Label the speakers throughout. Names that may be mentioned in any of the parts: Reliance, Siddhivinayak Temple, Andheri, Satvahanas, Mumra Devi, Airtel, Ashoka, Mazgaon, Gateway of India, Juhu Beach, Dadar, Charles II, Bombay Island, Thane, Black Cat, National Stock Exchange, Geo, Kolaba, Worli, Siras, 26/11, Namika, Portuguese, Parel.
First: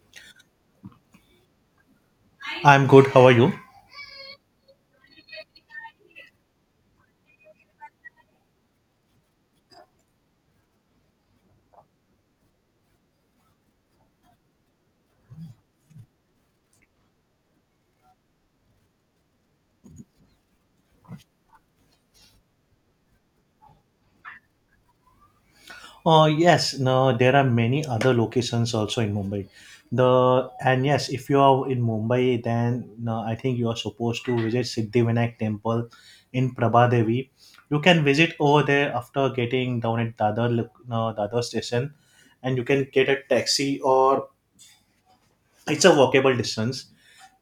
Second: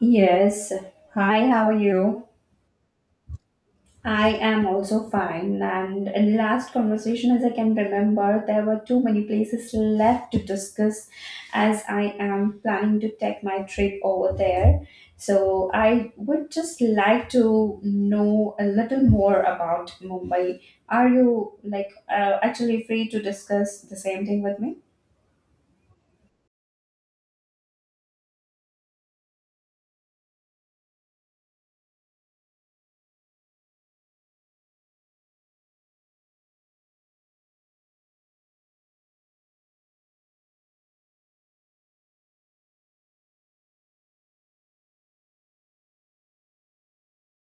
Speaker 1: Yes. Hi, how are you?
Speaker 2: I'm good. How are you?
Speaker 1: I am also fine. And in last conversation, as I can remember, there were too many places left to discuss as I am planning to take my trip over there. So I would just like to know a little more about Mumbai. Are you like actually free to discuss the same thing with me?
Speaker 2: Yes, no, there are many other locations also in Mumbai. The And yes, if you are in Mumbai, then no, I think you are supposed to visit Siddhivinayak Temple in Prabhadevi. You can visit over there after getting down at Dadar, no, Dadar station, and you can get a taxi, or it's a walkable distance,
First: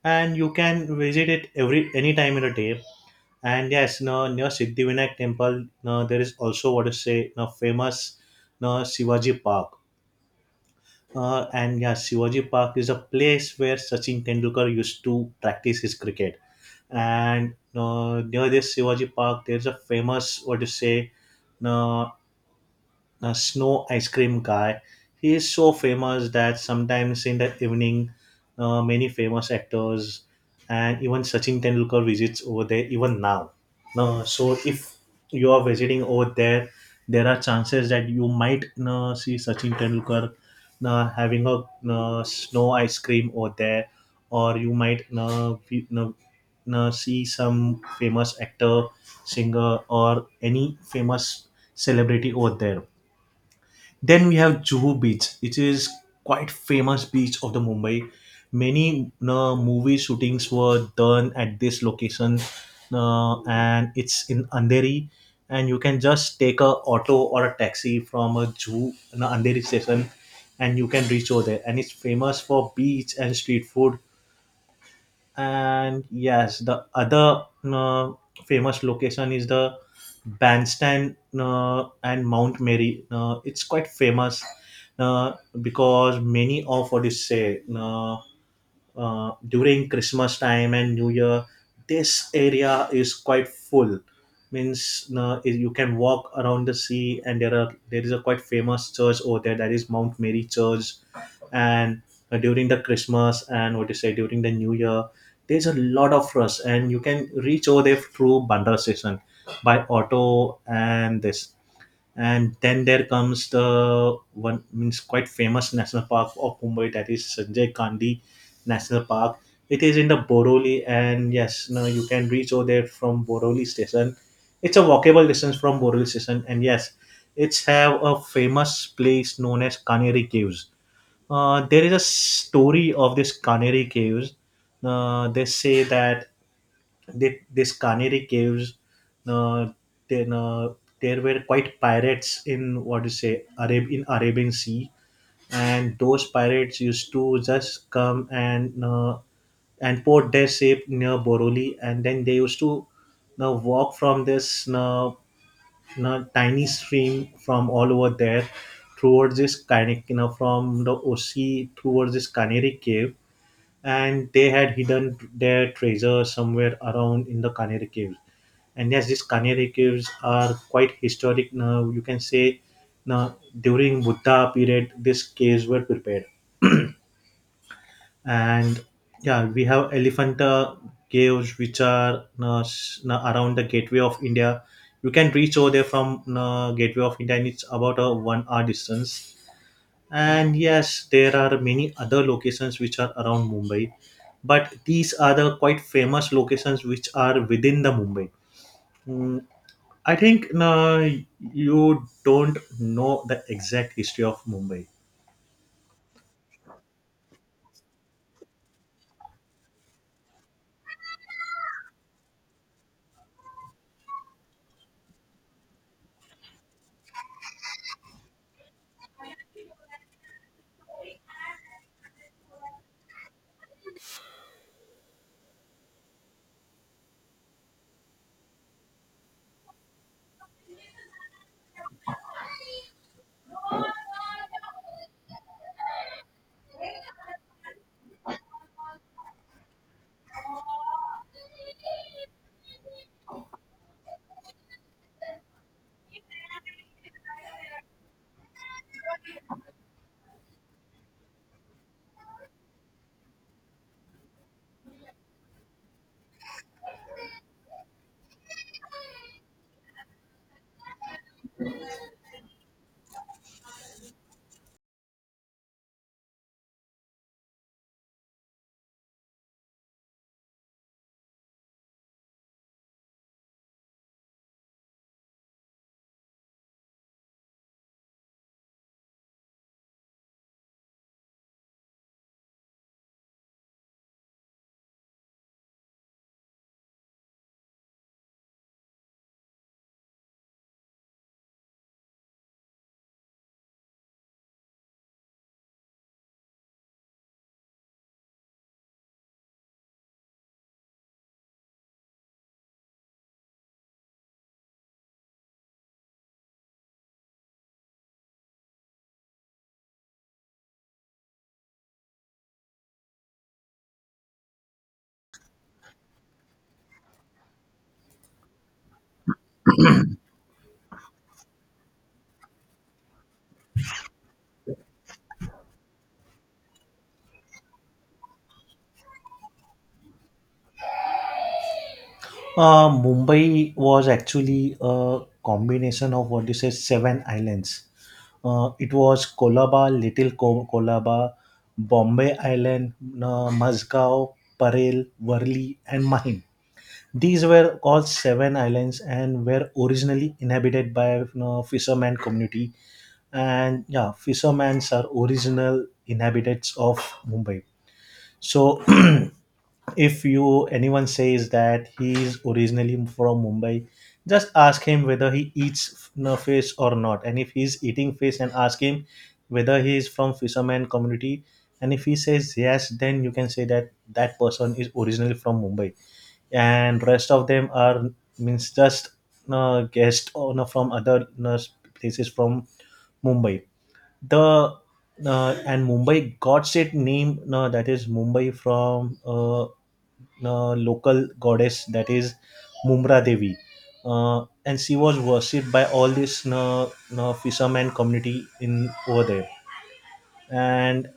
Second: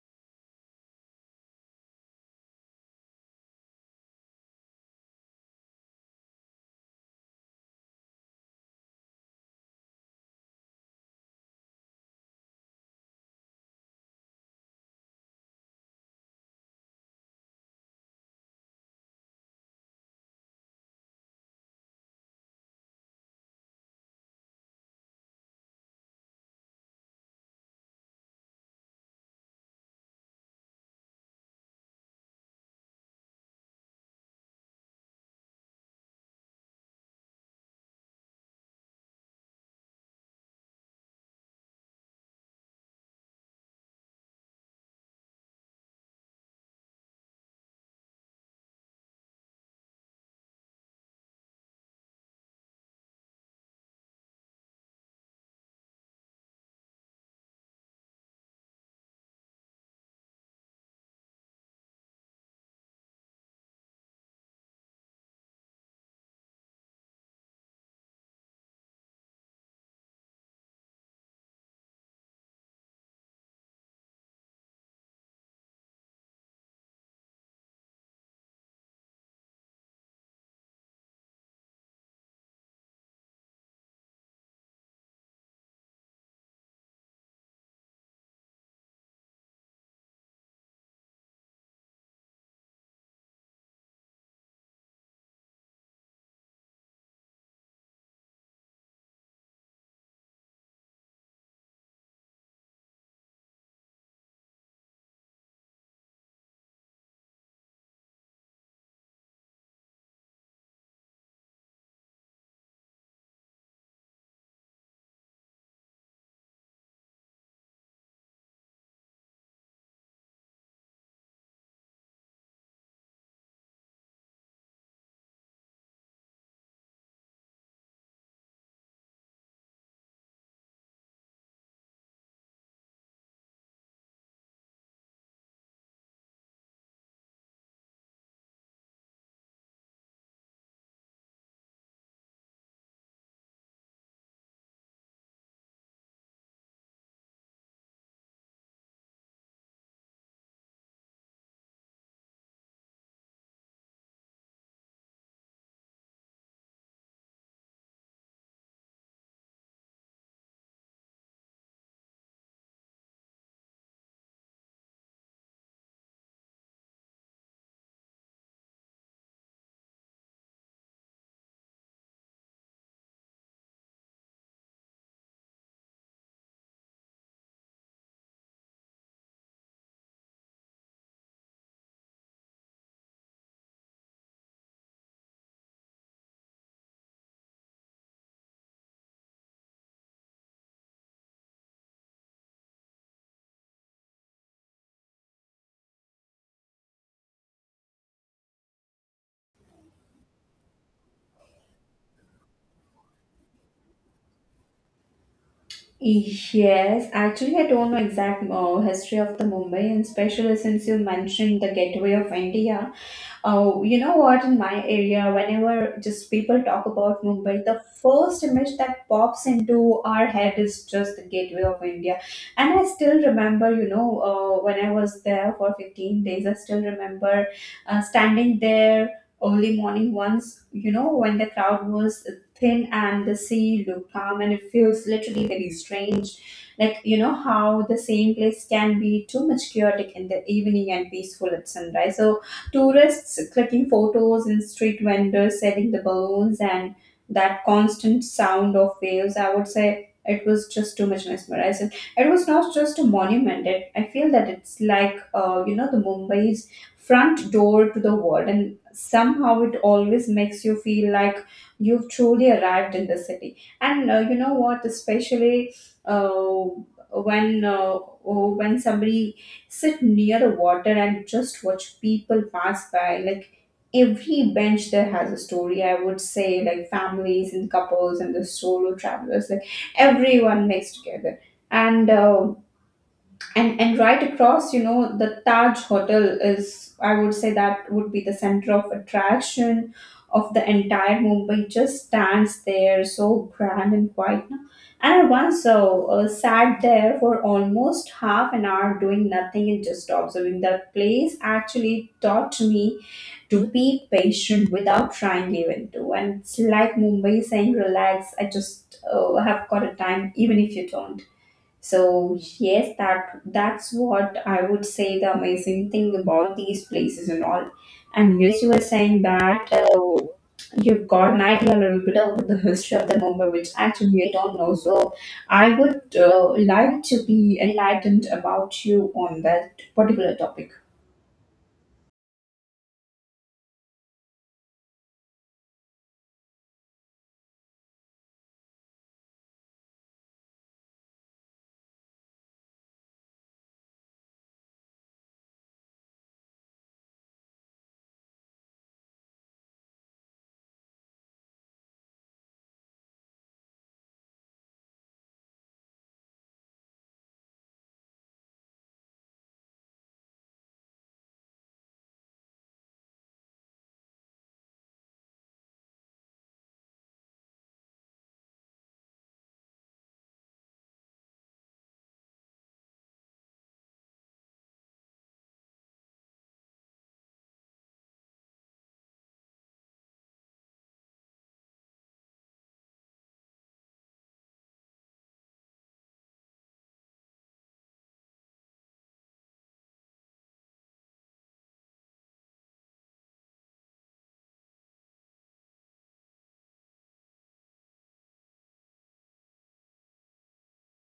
Speaker 2: and you can visit it every any time in a day. And yes, no, near Siddhivinayak temple, no, there is also what to say, no, famous, no, Shivaji Park. And yeah, Shivaji Park is a place where Sachin Tendulkar used to practice his cricket. And no, near this Shivaji Park, there is a famous, what to say, no, a snow ice cream guy. He is so famous that sometimes in the evening, many famous actors and even Sachin Tendulkar visits over there even now. No, so if you are visiting over there, there are chances that you might see Sachin Tendulkar having a snow ice cream over there, or you might see some famous actor, singer, or any famous celebrity over there. Then we have Juhu Beach. It is quite famous beach of the Mumbai. Many movie shootings were done at this location, and it's in Andheri. And you can just take a auto or a taxi from a Juhu, an Andheri station, and you can reach over there. And it's famous for beach and street food, and yes, the other famous location is the bandstand and Mount Mary, it's quite famous uh, because many of what you say during Christmas time and New Year, this area is quite full. Means you can walk around the sea, and there is a quite famous church over there that is Mount Mary Church, and during the Christmas and what you say during the New Year, there's a lot of rush, and you can reach over there through Bandra station by auto, and this, and then there comes the one means quite famous national park of Mumbai, that is Sanjay Gandhi National Park. It is in the Boroli, and yes, now you can reach over there from Boroli station. It's a walkable distance from Boroli station, and yes, it's have a famous place known as Kaneri Caves. There is a story of this Kaneri Caves. They say that this Canary Caves, uh, then there were quite pirates in what do you say Arab in Arabian Sea, and those pirates used to just come and port their ship near Boroli, and then they used to now walk from this tiny stream from all over there towards this Canary, you know, from the Osi towards this Canary Cave. And they had hidden their treasure somewhere around in the Canary Cave, and yes, these canary caves are quite historic now. You can say now during Buddha period, these caves were prepared. And yeah, we have Elephanta caves, which are around the Gateway of India. You can reach over there from Gateway of India, and it's about a 1 hour distance. And yes, there are many other locations which are around Mumbai, but these are the quite famous locations which are within the Mumbai. Mm, I think you don't know the exact history of Mumbai.
Speaker 1: Yes, actually, I don't know exact history of the Mumbai, and especially since you mentioned the Gateway of India. Oh, you know what? In my area, whenever just people talk about Mumbai, the first image that pops into our head is just the Gateway of India. And I still remember, you know, when I was there for 15 days, I still remember standing there early morning once, you know, when the crowd was thin and the sea looked calm and it feels literally very strange. Like, you know, how the same place can be too much chaotic in the evening and peaceful at sunrise. So tourists clicking photos and street vendors selling the balloons and that constant sound of waves, I would say it was just too much mesmerizing. It was not just a monument. I feel that it's like, you know, the Mumbai's front door to the world. And somehow it always makes you feel like you've truly arrived in the city. And you know what, especially uh, when uh, when somebody sit near a water and just watch people pass by. Like every bench there has a story, I would say, like families and couples and the solo travelers, like everyone mixed together. And uh, and right across, you know, the Taj Hotel is, I would say that would be the center of attraction of the entire Mumbai, just stands there so grand and quiet, no? And I once sat there for almost 1/2 an hour doing nothing, and just observing that place actually taught me to be patient without trying even to. And it's like Mumbai saying relax, I just have got a time even if you don't. So yes, that's what I would say the amazing thing about these places and all. And yes, you were saying that you've got an idea a little bit of the history of the Mumbai, which actually I don't know. So I would like to be enlightened about you on that particular topic.
Speaker 2: Mumbai was actually a combination of what you say seven islands. It was Kolaba, Little Kolaba, Bombay Island, Mazgaon, Parel, Worli, and Mahim. These were all seven islands and were originally inhabited by you know, fisherman community. And yeah, fishermen are original inhabitants of Mumbai. So if you anyone says that he is originally from Mumbai, just ask him whether he eats no fish or not. And if he's eating fish, and ask him whether he is from fisherman community. And if he says yes, then you can say that that person is originally from Mumbai. And rest of them are means just guest or no, from other no, places from Mumbai, the, and Mumbai got its name, no, that is Mumbai, from local goddess, that is Mumra Devi, and she was worshipped by all this fisherman community in over there, and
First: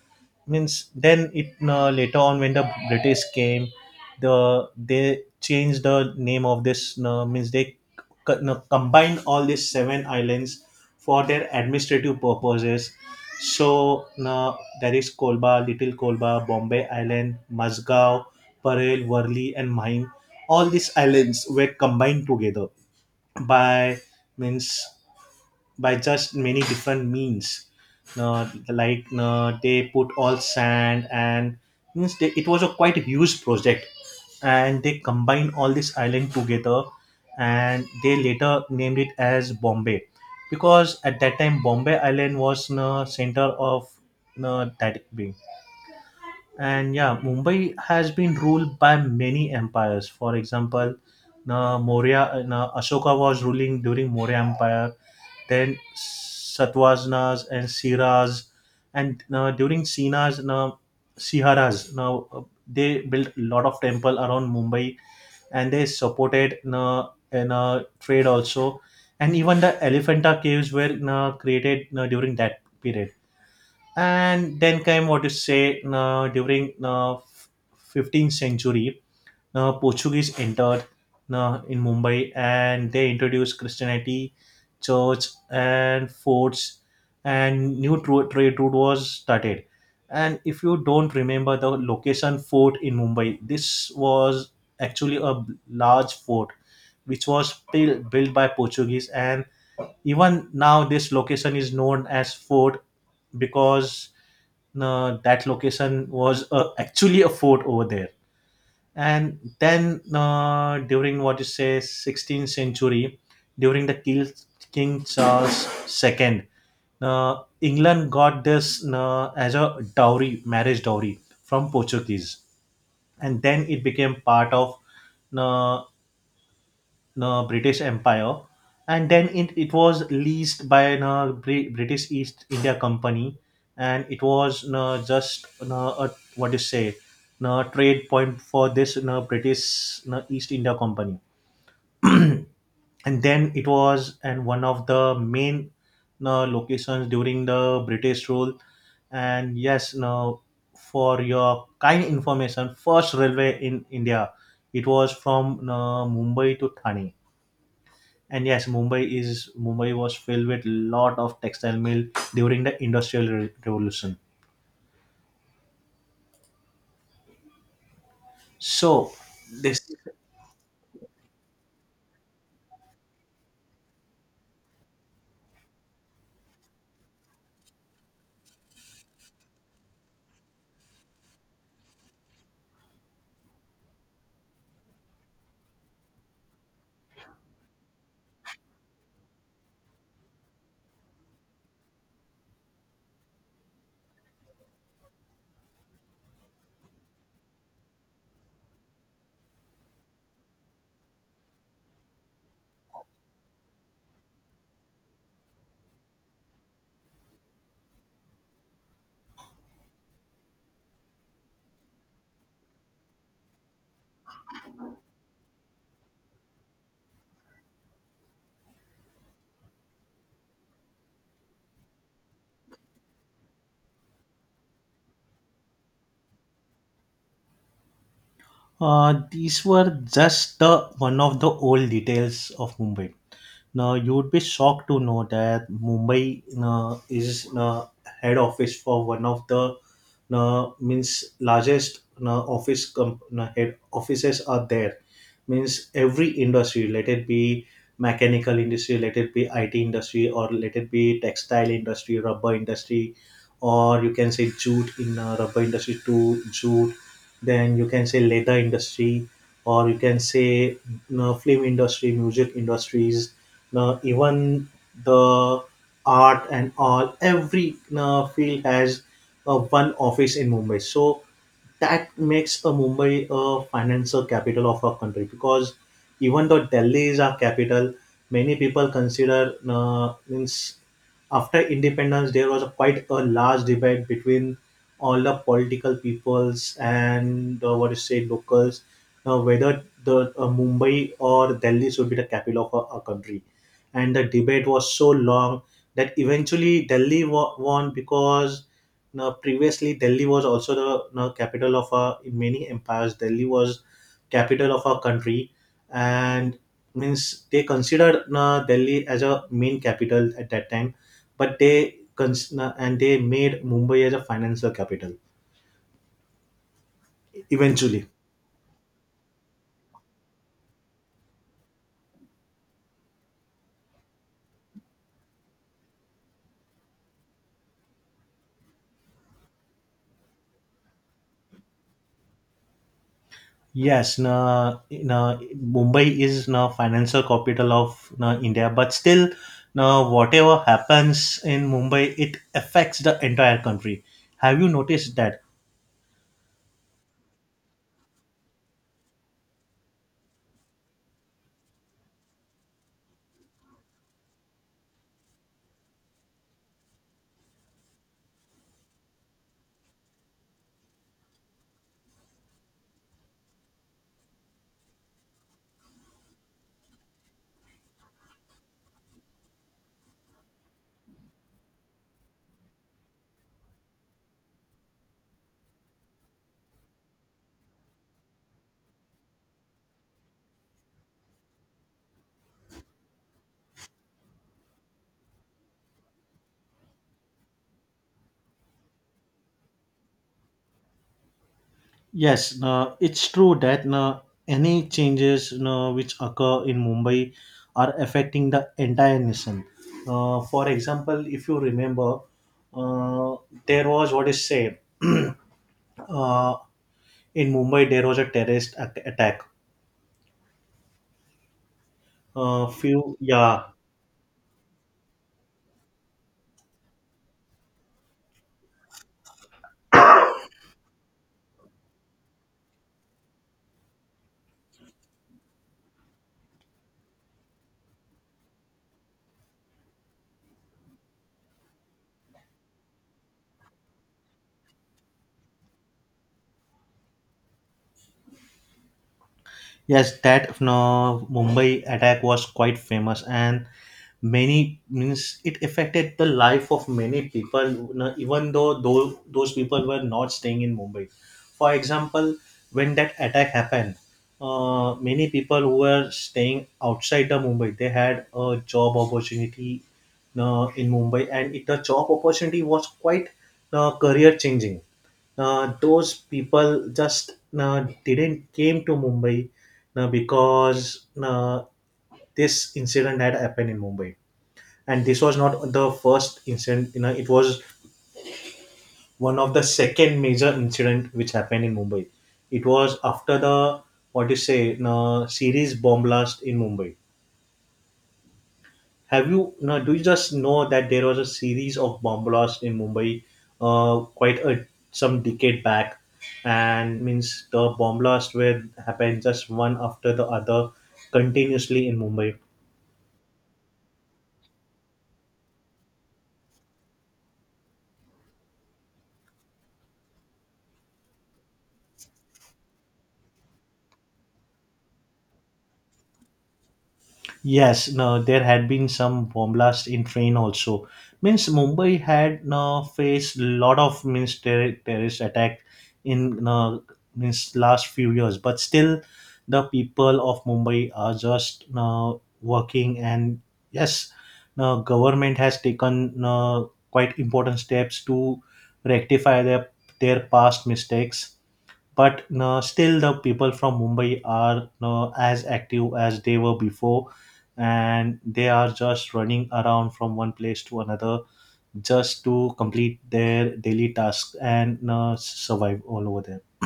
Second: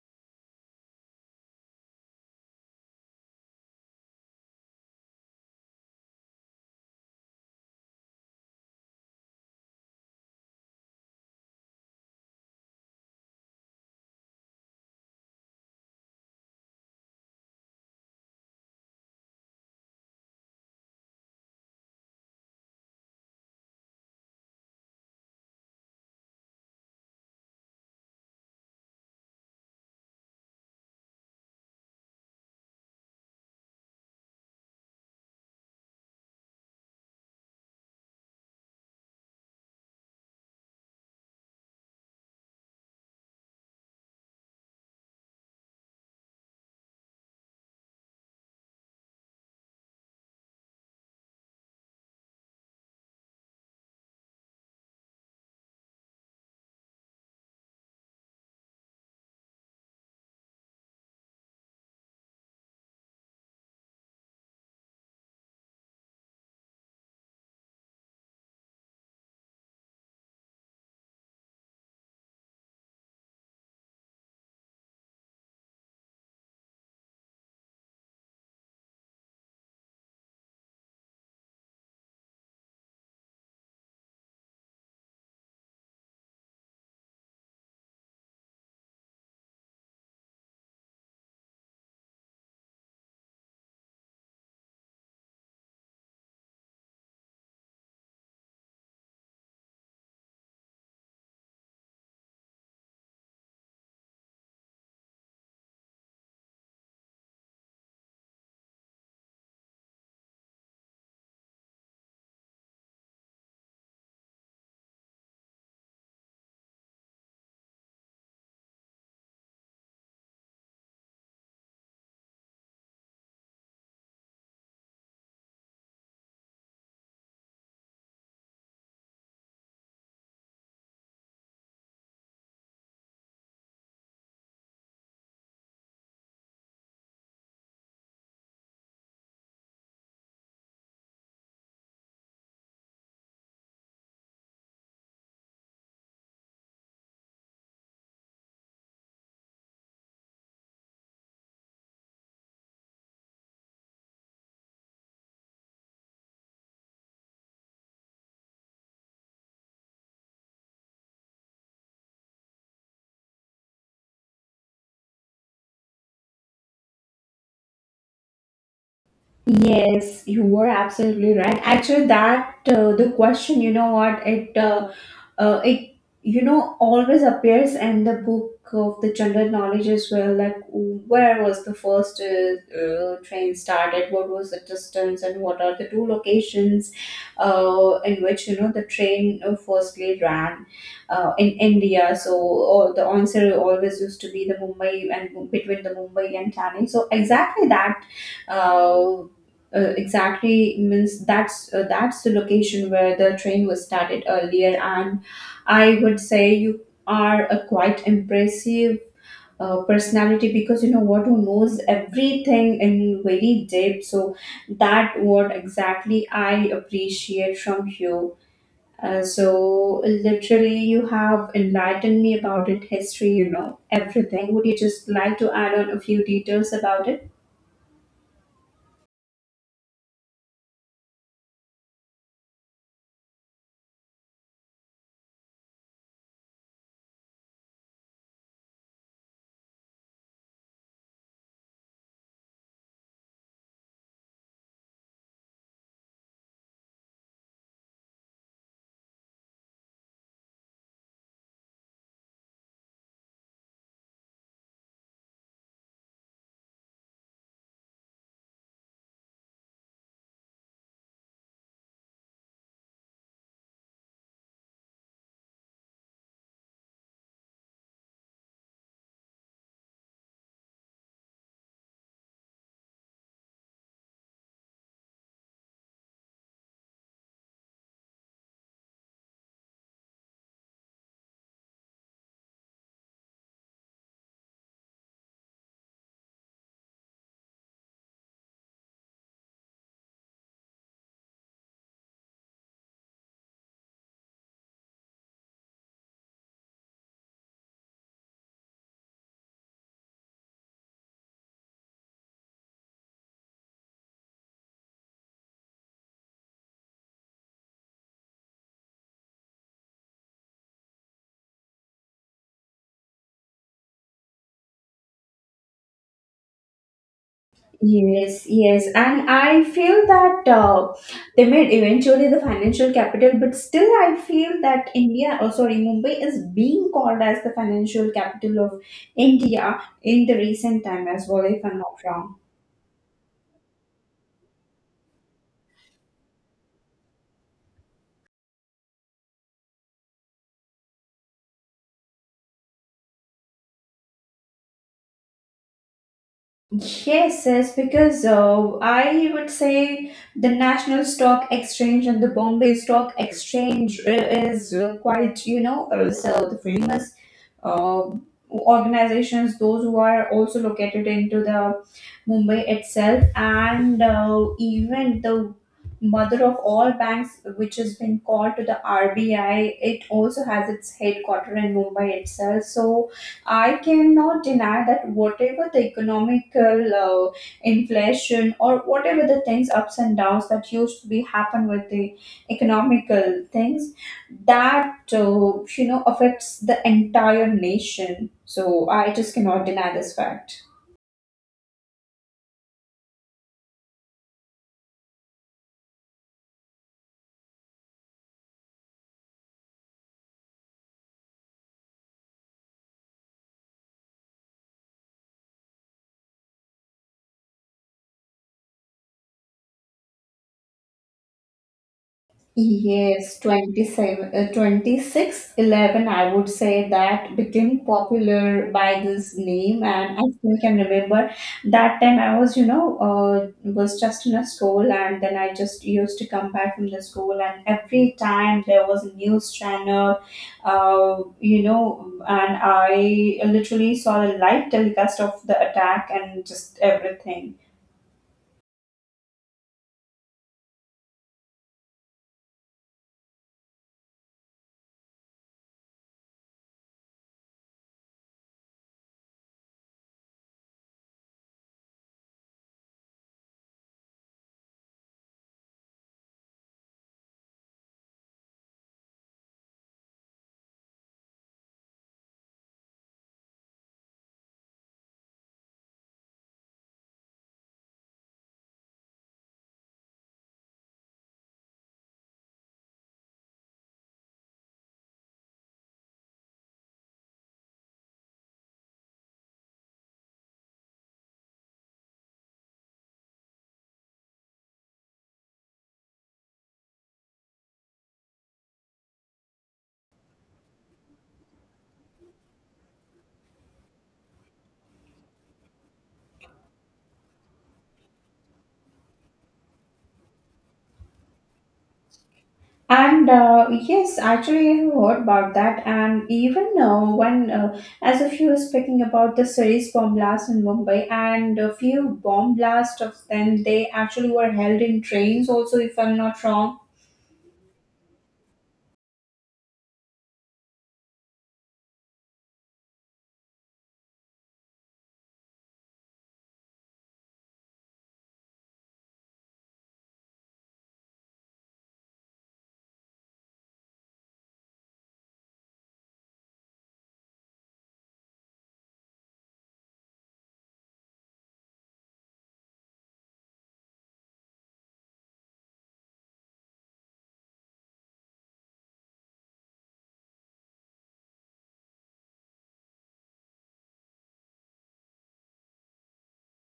Speaker 2: means then it later on when the British came, they changed the name of this, means they no, combined all these seven islands for their administrative purposes, so there is Kolba, Little Kolba, Bombay Island, Mazgaon, Parel, Worli and Mahim, all these islands were combined together by means by just many different means, they put all sand and means it was a quite huge project, and they combined all this island together, and they later named it as Bombay because at that time Bombay Island was the center of that being. And yeah, Mumbai has been ruled by many empires, for example, Maurya, Ashoka was ruling during Maurya Empire, then Satvahanas and Siras, and during Sinas, now Siharas, now, they built a lot of temple around Mumbai, and they supported in trade also, and even the Elephanta caves were created during that period. And then came what you say during 15th century, now, Portuguese entered now in Mumbai, and they introduced Christianity, church, and forts, and new trade route was started. And if you don't remember the location fort in Mumbai, this was actually a large fort which was built by Portuguese. And even now, this location is known as fort because that location was actually a fort over there. And then during what you say 16th century, during the king, King Charles II, England got this as a dowry, marriage dowry, from Portuguese, and then it became part of uh, the British Empire, and then it was leased by the British East India Company, and it was just a what do you say, trade point for this British East India Company, and then it was and one of the main locations during the British rule, and yes, now for your kind information, first railway in India, it was from Mumbai to Thane, and yes, Mumbai was filled with lot of textile mill during the industrial revolution. So this
Speaker 1: Yes, you were absolutely right. Actually, that the question, you know what, it you know always appears in the book of the general knowledge as well. Like, where was the first train started? What was the distance, and what are the two locations in which you know the train firstly ran in India? So all the answer always used to be the Mumbai and between the Mumbai and Thane. So exactly that. Uh, exactly means that's the location where the train was started earlier. And I would say you are a quite impressive personality because you know what, who knows everything in very deep. So that what exactly I appreciate from you. So literally you have enlightened me about it history, you know everything. Would you just like to add on a few details about it?
Speaker 2: these were just the one of the old details of Mumbai. Now, you'd be shocked to know that Mumbai is head office for one of the means largest head offices are there. Means every industry, let it be mechanical industry, let it be IT industry, or let it be textile industry, rubber industry, or you can say jute in rubber industry to jute. Then you can say leather industry, or you can say you know, film industry, music industries, now, even the art and all, every field has one office in Mumbai. So that makes a Mumbai a financial capital of our country because even though Delhi is our capital, many people consider means after independence there was a quite a large debate between all the political peoples and what to say locals whether the Mumbai or Delhi should be the capital of our country, and the debate was so long that eventually Delhi won because now, previously, Delhi was also the now, capital of in many empires. Delhi was capital of our country, and means they considered now, Delhi as a main capital at that time, but they now, and they made Mumbai as a financial capital eventually.
Speaker 1: Yes, yes, and I feel that they made eventually the financial capital, but still I feel that India, or sorry, Mumbai is being called as the financial capital of India in the recent time as well, if I'm not wrong.
Speaker 2: Yes, na, na, Mumbai is na financial capital of na, India, but still, na, whatever happens in Mumbai, it affects the entire country. Have you noticed that?
Speaker 1: Yes, yes, because I would say the National Stock Exchange and the Bombay Stock Exchange is quite, you know, so the famous uh, organizations, those who are also located into the Mumbai itself, and even the mother of all banks, which has been called to the RBI, it also has its headquarter in Mumbai itself. So I cannot deny that whatever the economical inflation or whatever the things ups and downs that used to be happen with the economical things, that you know, affects the entire nation. So I just cannot deny this fact.
Speaker 2: Yes, no, it's true that no, any changes no, which occur in Mumbai are affecting the entire nation. For example, if you remember, uh, there was what is said uh, in Mumbai. There was a terrorist attack. Few
Speaker 1: Yes,
Speaker 2: Yeah,
Speaker 1: 27, 26, 11, I would say that became popular by this name, and I still can remember that time I was, you know, was just in a school, and then I just used to come back from the school, and every time there was a news channel, you know, and I literally saw the live telecast of the attack and just everything.
Speaker 2: yes, that no, Mumbai attack was quite famous, and many means it affected the life of many people. You know, even though those people were not staying in Mumbai. For example, when that attack happened, many people who were staying outside the Mumbai they had a job opportunity you know, in Mumbai, and the job opportunity was quite career changing, those people just didn't came to Mumbai because this incident had happened in Mumbai, and this was not the first incident. You know, it was one of the second major incident which happened in Mumbai. It was after the what do you say, series bomb blast in Mumbai. Have you no? Do you just know that there was a series of bomb blasts in Mumbai, quite a some decade back, and means the bomb blasts were happened just one after the other, continuously in Mumbai.
Speaker 1: And yes, actually, I have heard about that. And even now, when as if you were speaking about the series bomb blast in Mumbai, and a few bomb blasts of them, they actually were held in trains, also, if I'm not wrong.
Speaker 2: Yes, no, there had been some bomb blast in train also. Means Mumbai had no faced lot of means terrorist attack in no, means last few years, but still the people of Mumbai are just no, working and yes, no, government has taken no, quite important steps to rectify their past mistakes but no, still the people from Mumbai are no, as active as they were before and they are just running around from one place to another just to complete their daily tasks and no, survive all over there.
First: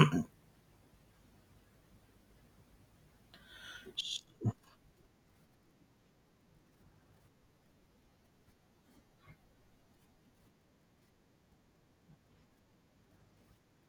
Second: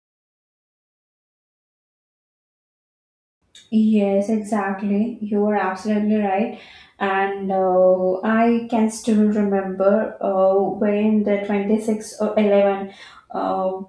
Speaker 1: Yes, exactly. You are absolutely right. And I can still remember when the 26 or 11. uh,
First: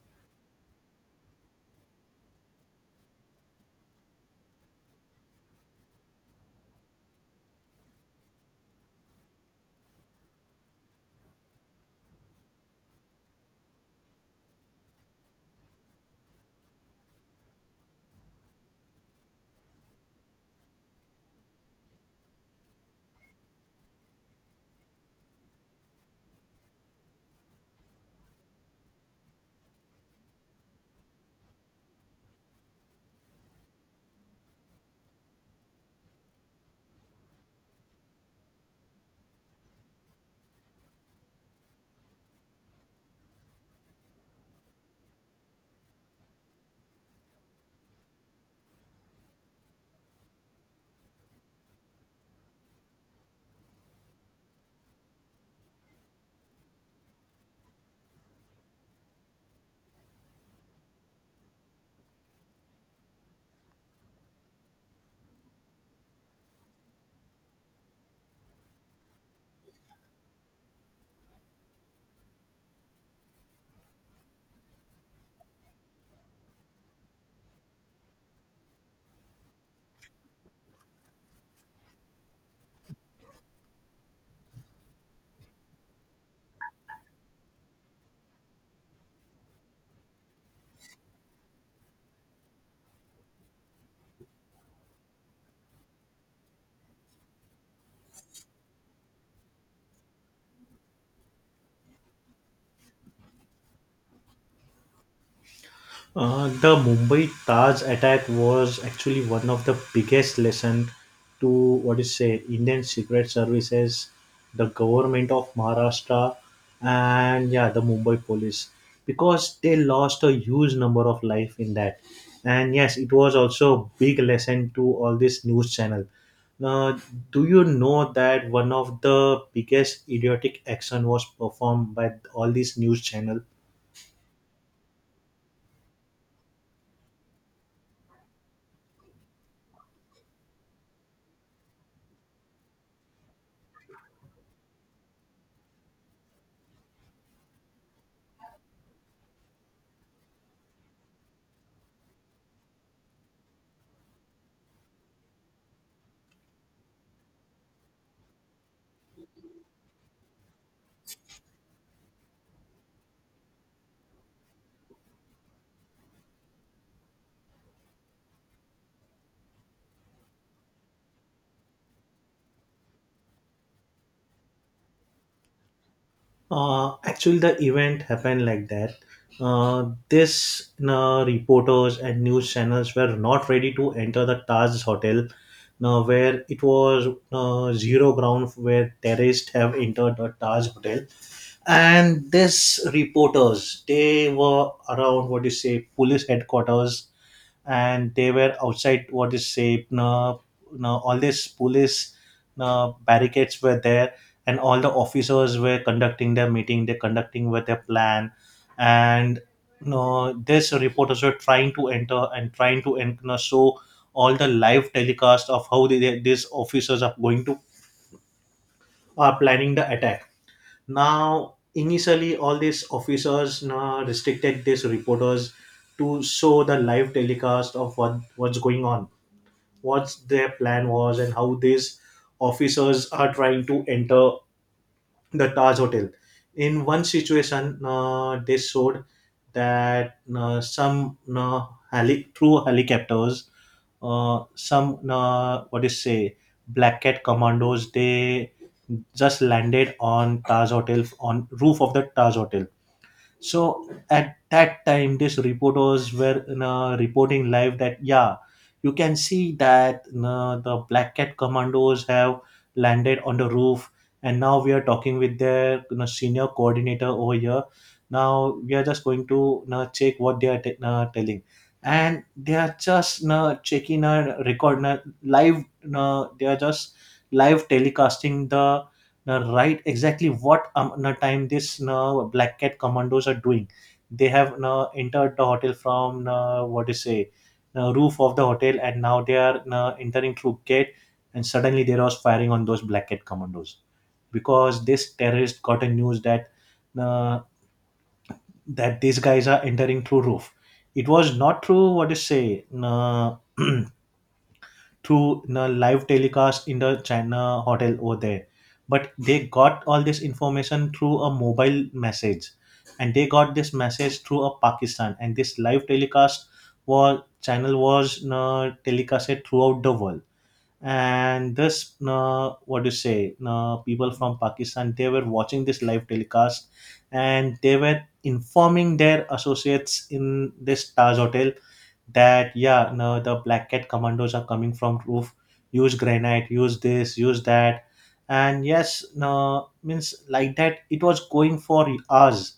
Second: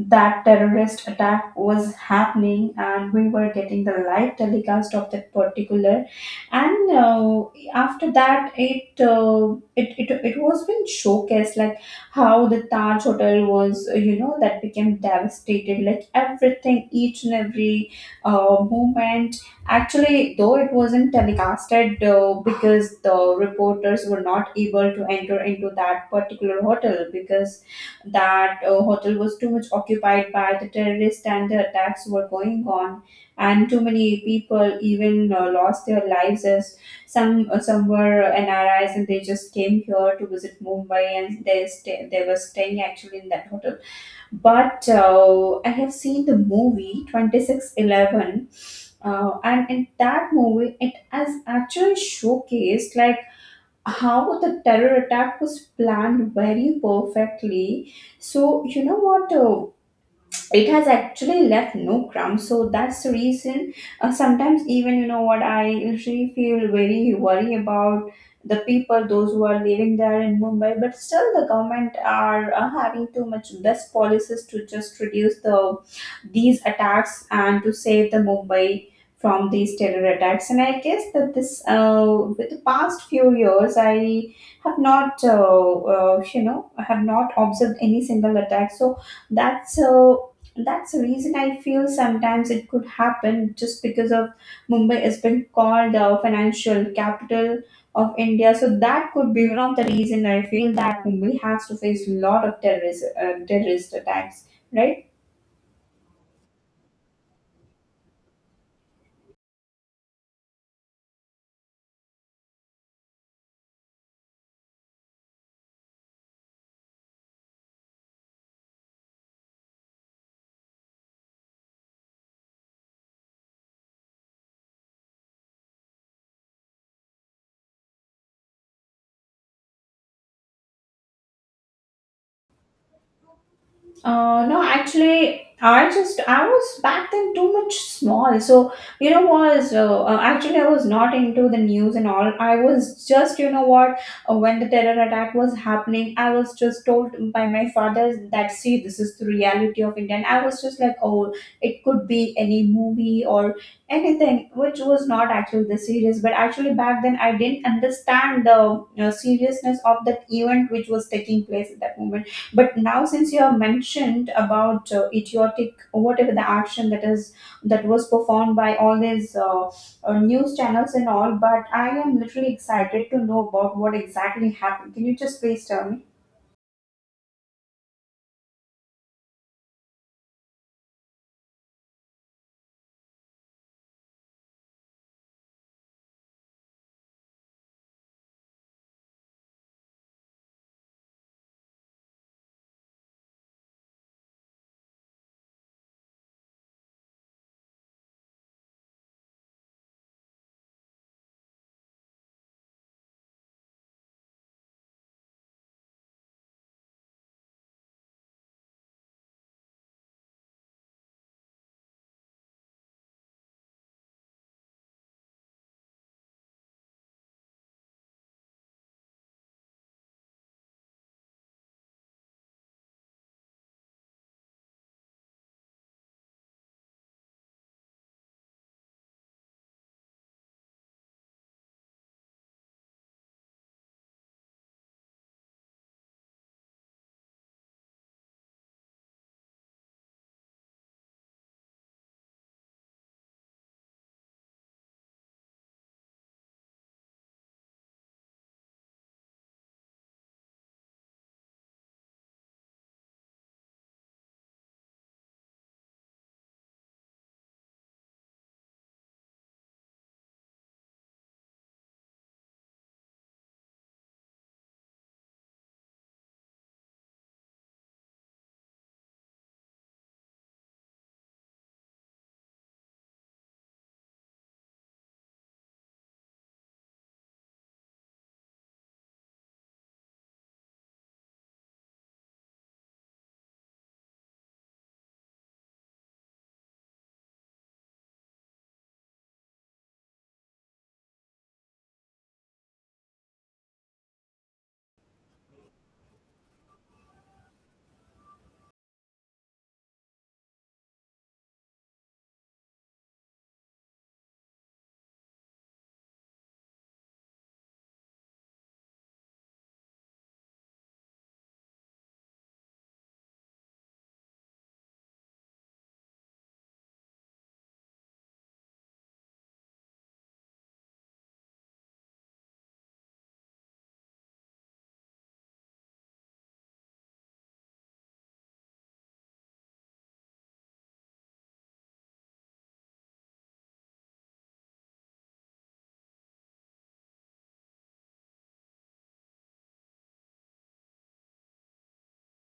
Speaker 1: that terrorist attack was happening and we were getting the live telecast of that particular. And after that it was been showcased like how the Taj Hotel was you know, that became devastated, like everything, each and every movement, actually, though it wasn't telecasted because the reporters were not able to enter into that particular hotel because that hotel was too much occupied by the terrorists and the attacks were going on, and too many people even lost their lives as some were NRIs and they just came here to visit Mumbai and they were staying actually in that hotel. But I have seen the movie 2611, and in that movie it has actually showcased like how the terror attack was planned very perfectly. So you know what, it has actually left no crumbs. So that's the reason sometimes, even, you know what, I usually feel very worry about the people those who are living there in Mumbai. But still the government are having too much best policies to just reduce the these attacks and to save the Mumbai from these terror attacks. And I guess that this, with the past few years, I have not you know, I have not observed any single attack. So that's uh, that's the reason I feel sometimes it could happen just because of Mumbai has been called the financial capital of India. So that could be one of the reason I feel that Mumbai has to face a lot of terrorist attacks, right?
Speaker 2: The Mumbai Taj attack was actually one of the biggest lesson to what is say Indian secret services, the government of Maharashtra, and yeah, the Mumbai police because they lost a huge number of life in that. And yes, it was also a big lesson to all this news channel. Now, do you know that one of the biggest idiotic action was performed by all these news channel?
Speaker 1: No, actually, I was back then too much small. So you know, was actually I was not into the news and all. I was just, you know what, when the terror attack was happening, I was just told by my father that see, this is the reality of India. And I was just like, oh, it could be any movie or anything, which was not actually the serious. But actually back then I didn't understand the seriousness of that event which was taking place at that moment. But now since you have mentioned about idiotic whatever the action that was performed by all these news channels and all, but I am literally excited to know about what exactly happened. Can you just please tell me?
Speaker 2: Actually, the event happened like that. This reporters and news channels were not ready to enter the Taj Hotel, where it was zero ground where terrorists have entered the Taj Hotel. And this reporters, they were around what do you say, police headquarters and they were outside what is safe. No, no. All these police no barricades were there and all the officers were conducting their meeting they conducting with their plan and no, these reporters were trying to enter and trying to enter you so all the live telecast of how these officers are going to are planning the attack now initially all these officers now restricted these reporters to show the live telecast of what what's going on, what their plan was and how these officers are trying to enter the Taj Hotel. In one situation, they showed that through helicopters, some what is say black cat commandos they just landed on Taj Hotel on roof of the Taj Hotel so at that time, these reporters were you know, reporting live that yeah, you can see that you know, the Black Cat commandos have landed on the roof, and now we are talking with their you know, senior coordinator over here. Now we are just going to you know, check what they are telling, and they are just you know, checking a record you know, live. You know, they are just live telecasting the now, right, exactly what now time this now Black Cat commandos are doing. They have now entered the hotel from now, what to say, now roof of the hotel, and now they are now entering through gate, and suddenly there was firing on those Black Cat commandos because this terrorist got a news that uh, that these guys are entering through roof. It was not through what to say. Through the live telecast in the China hotel over there. But they got all this information through a mobile message, and they got this message through a Pakistan. And this live telecast was channel was you telecasted throughout the world and this what do you say people from pakistan they were watching this live telecast and they were informing their associates in this taj hotel that yeah no the black cat commandos are coming from roof, use granite, use this, use that, and yes no means like that it was going for hours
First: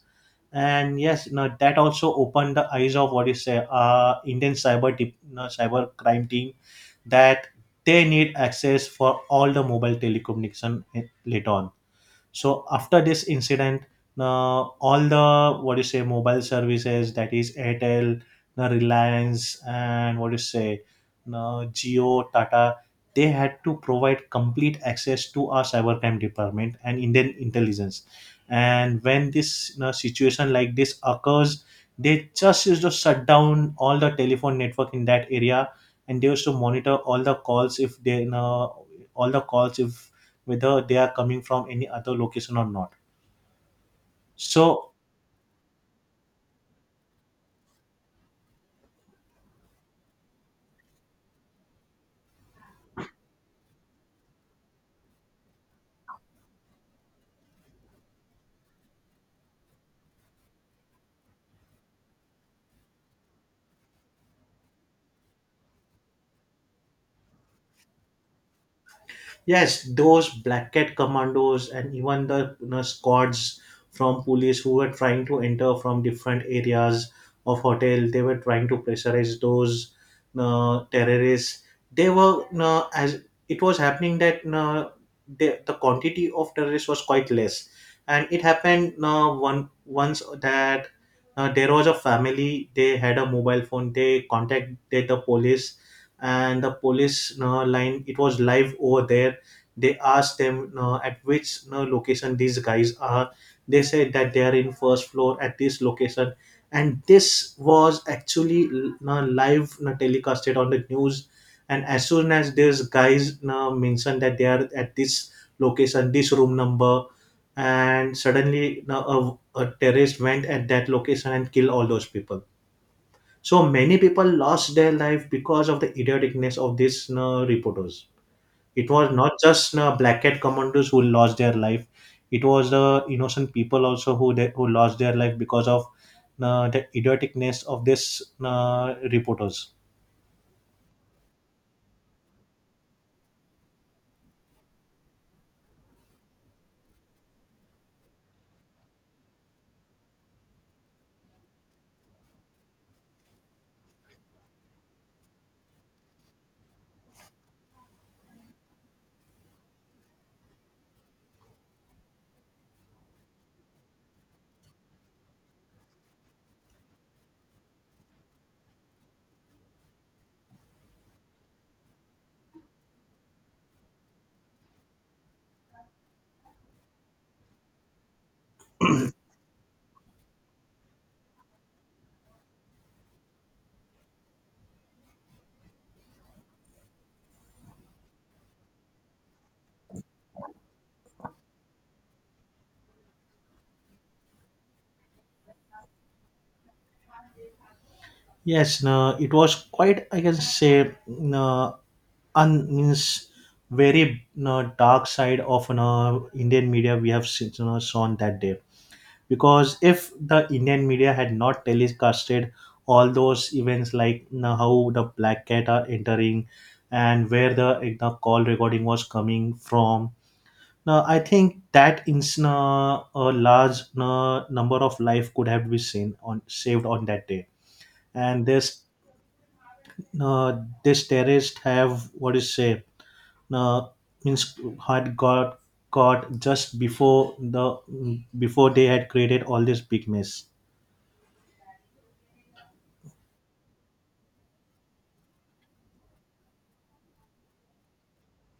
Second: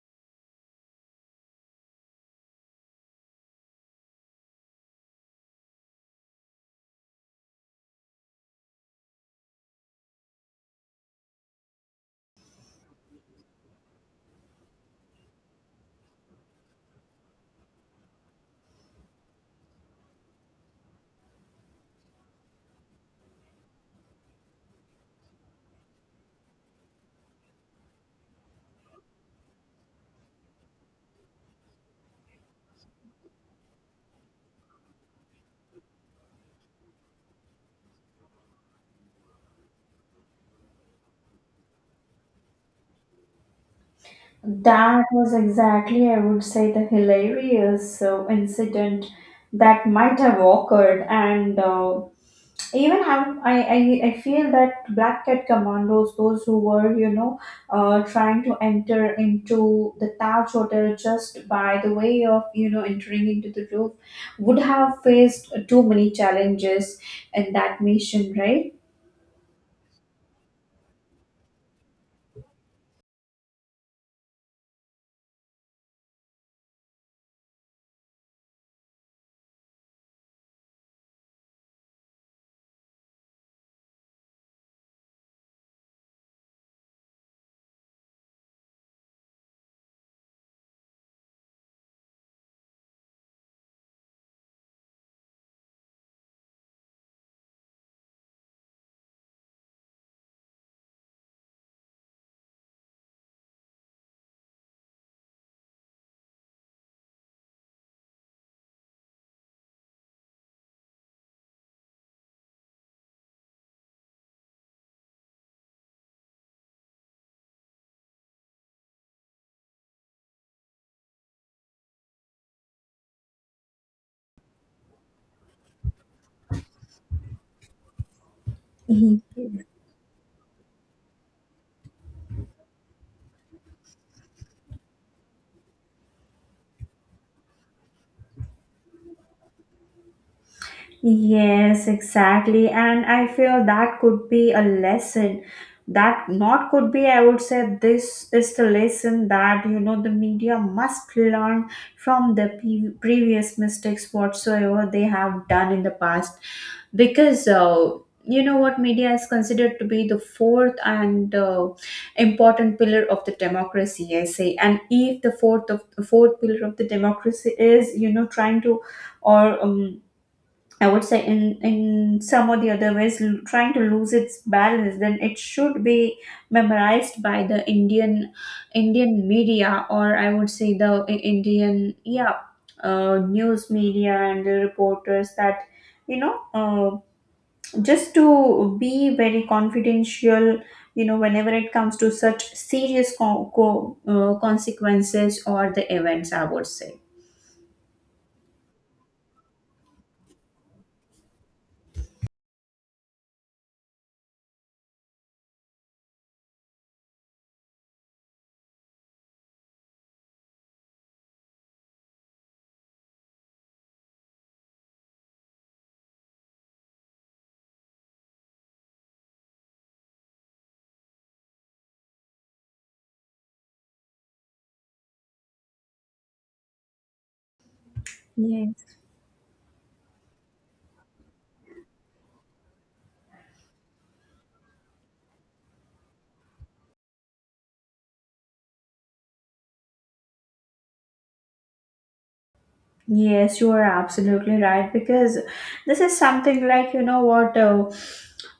Speaker 2: and yes now that also opened the eyes of what you say indian cyber tip, no, cyber crime team that they need access for all the mobile telecommunication eh, later on. So after this incident, all the what do you say mobile services, that is airtel, the reliance, and what do you say geo tata, they had to provide complete access to our cybercrime department and indian intelligence, and when this you know, situation like this occurs they just used to shut down all the telephone network in that area and they used to monitor all the calls if whether they are coming from any other location or not. So
Speaker 1: That was exactly, I would say, the hilarious incident that might have occurred, and even have I feel that black cat commandos, those who were, you know, uh, trying to enter into the Taj Hotel just by the way of, you know, entering into the roof, would have faced too many challenges in that mission, right?
Speaker 2: yes, those black cat commandos and even the you know, squads from police who were trying to enter from different areas of hotel, they were trying to pressurize those terrorists. They were you know, as it was happening that you know, the quantity of terrorists was quite less, and it happened one once that there was a family. They had a mobile phone. They contacted the police, and the police line. It was live over there, they asked them at which you location these guys are, they said that they are in first floor at this location, and this was actually you live you telecasted on the news and as soon as these guys you know, mentioned that they are at this location this room number and suddenly you a terrorist went at that location and killed all those people. So many people lost their life because of the idioticness of these you reporters. It was not
Speaker 1: Mhm.
Speaker 2: just black cat commandos who lost their life. It was the innocent people also who who lost their life because of the idioticness of this reporters.
Speaker 1: Yes, exactly. And I feel that could be a lesson. That not could be, I would say, this is the lesson that, you know, the media must learn from the previous mistakes whatsoever they have done in the past. Because, you know what, media is considered to be the fourth and important pillar of the democracy, I say. And if the fourth of the fourth pillar of the democracy is, you know, trying to or I would say in some or the other ways, trying to lose its balance, then it should be memorized by the Indian media, or I would say the Indian, yeah, news media and the reporters, that you know, just to be very confidential, you know, whenever it comes to such serious consequences or the events, I would say.
Speaker 2: Yes, no, it was quite, I can say, no, un means very no, dark side of no, Indian media we have seen, no, saw on that day. Because if the indian media had not telecasted all those events like you know, how the black cat are entering and where the call recording was coming from, now I think that a large number of life could have been seen on saved on that day, and this uh, this terrorist have what is say uh, means had got caught just before the before they had created all this big mess.
Speaker 1: Yes, you are absolutely right, because this is something like, you know what,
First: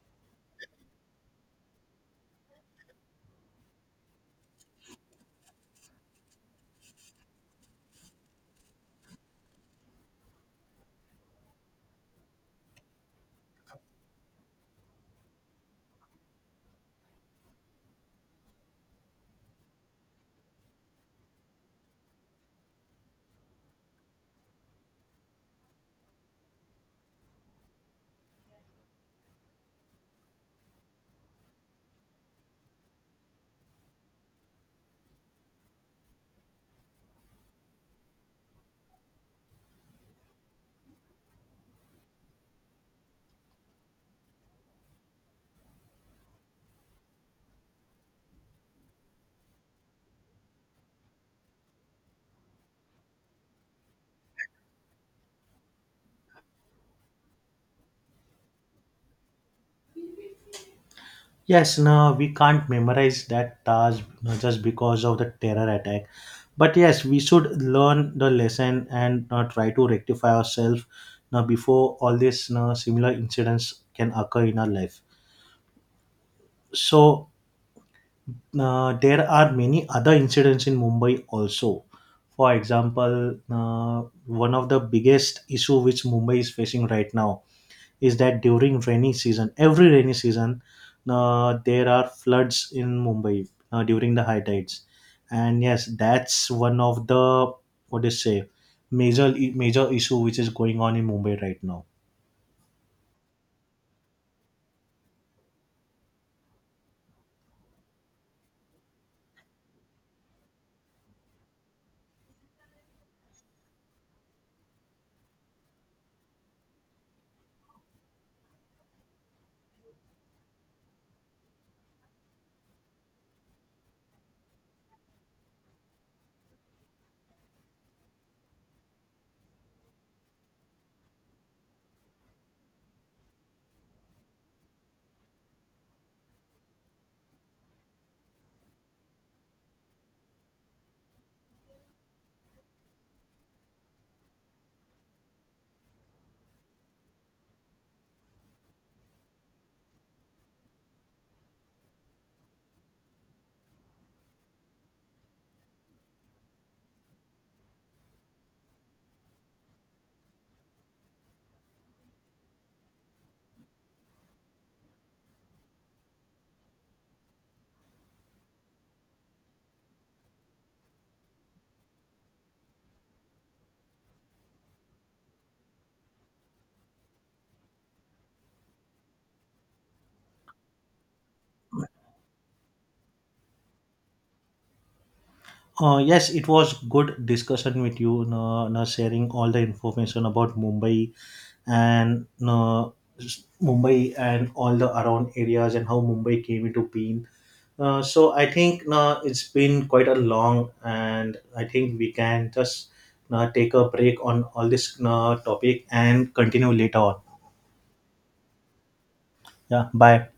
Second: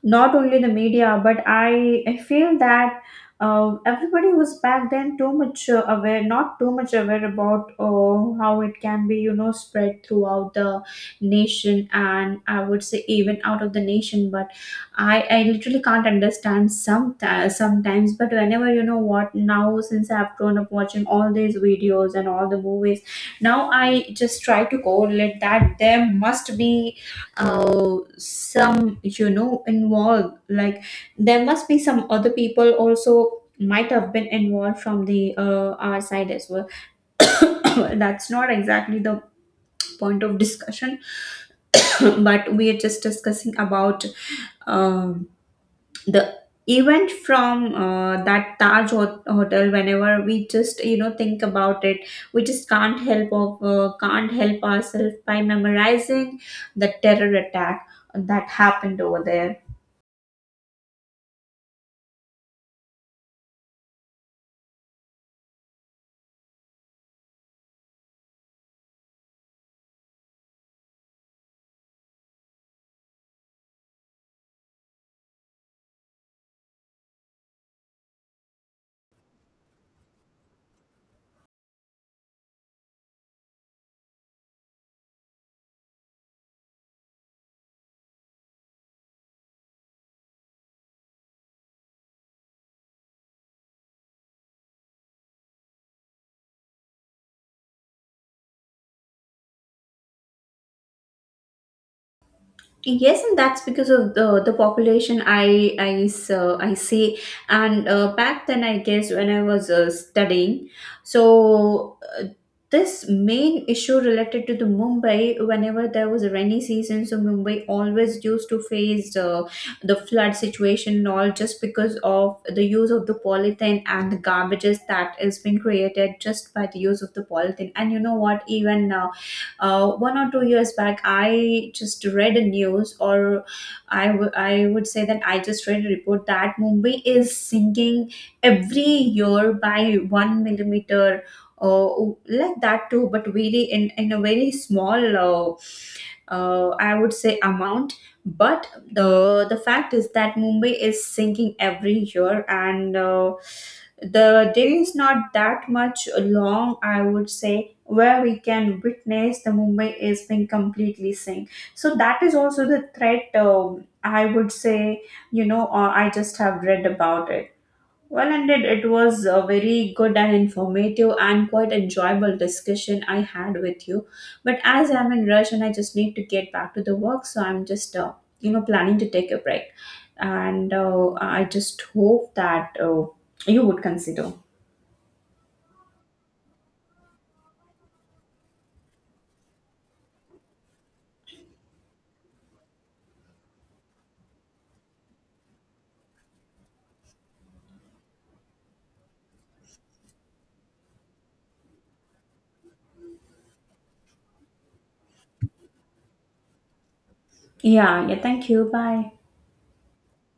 Speaker 1: not only the media, but I feel that everybody was back then too much aware, not too much aware about how it can be, you know, spread throughout the nation, and I would say even out of the nation. But I literally can't understand some sometimes, but whenever, you know what, now since I've grown up watching all these videos and all the movies, now I just try to correlate that there must be some, you know, involved, like there must be some other people also might have been involved from the our side as well. That's not exactly the point of discussion. But we are just discussing about um the event from that hotel. Whenever we just, you know, think about it, we just can't help of can't help ourselves by memorizing the terror attack that happened over there.
Speaker 2: Yes, no, we can't memorize that task just because of the terror attack. But yes, we should learn the lesson and try to rectify ourselves now before all these similar incidents can occur in our life. So there are many other incidents in Mumbai also. For example, one of the biggest issue which Mumbai is facing right now is that during rainy season, every rainy season, there are floods in Mumbai during the high tides, and yes, that's one of the what do you say major major issue which is going on in Mumbai right now.
Speaker 1: Yes, and that's because of the population, I so I see. And back then, I guess when I was studying, so this main issue related to the Mumbai, whenever there was a rainy season, so Mumbai always used to face the flood situation and all just because of the use of the polythene and the garbages that is being created just by the use of the polythene. And you know what? Even 1 or 2 years back, I just read a news, or I would say that I just read a report that Mumbai is sinking every year by one millimeter, uh, like that too. But really in a very small I would say amount. But the fact is that Mumbai is sinking every year, and the day is not that much long, I would say, where we can witness the Mumbai is being completely sink. So that is also the threat, I would say, you know, I just have read about it. Well ended, it was a very good and informative and quite enjoyable discussion I had with you. But as I'm in rush and I just need to get back to the work, so I'm just you know, planning to take a break, and I just hope that you would consider.
Speaker 2: Yes, it was good discussion with you, sharing all the information about Mumbai and Mumbai and all the around areas and how Mumbai came into being. So I think it's been quite a long, and I think we can just take a break on all this topic and continue later on.
Speaker 1: Yeah, yeah. Thank you. Bye.
Speaker 2: Yeah, bye.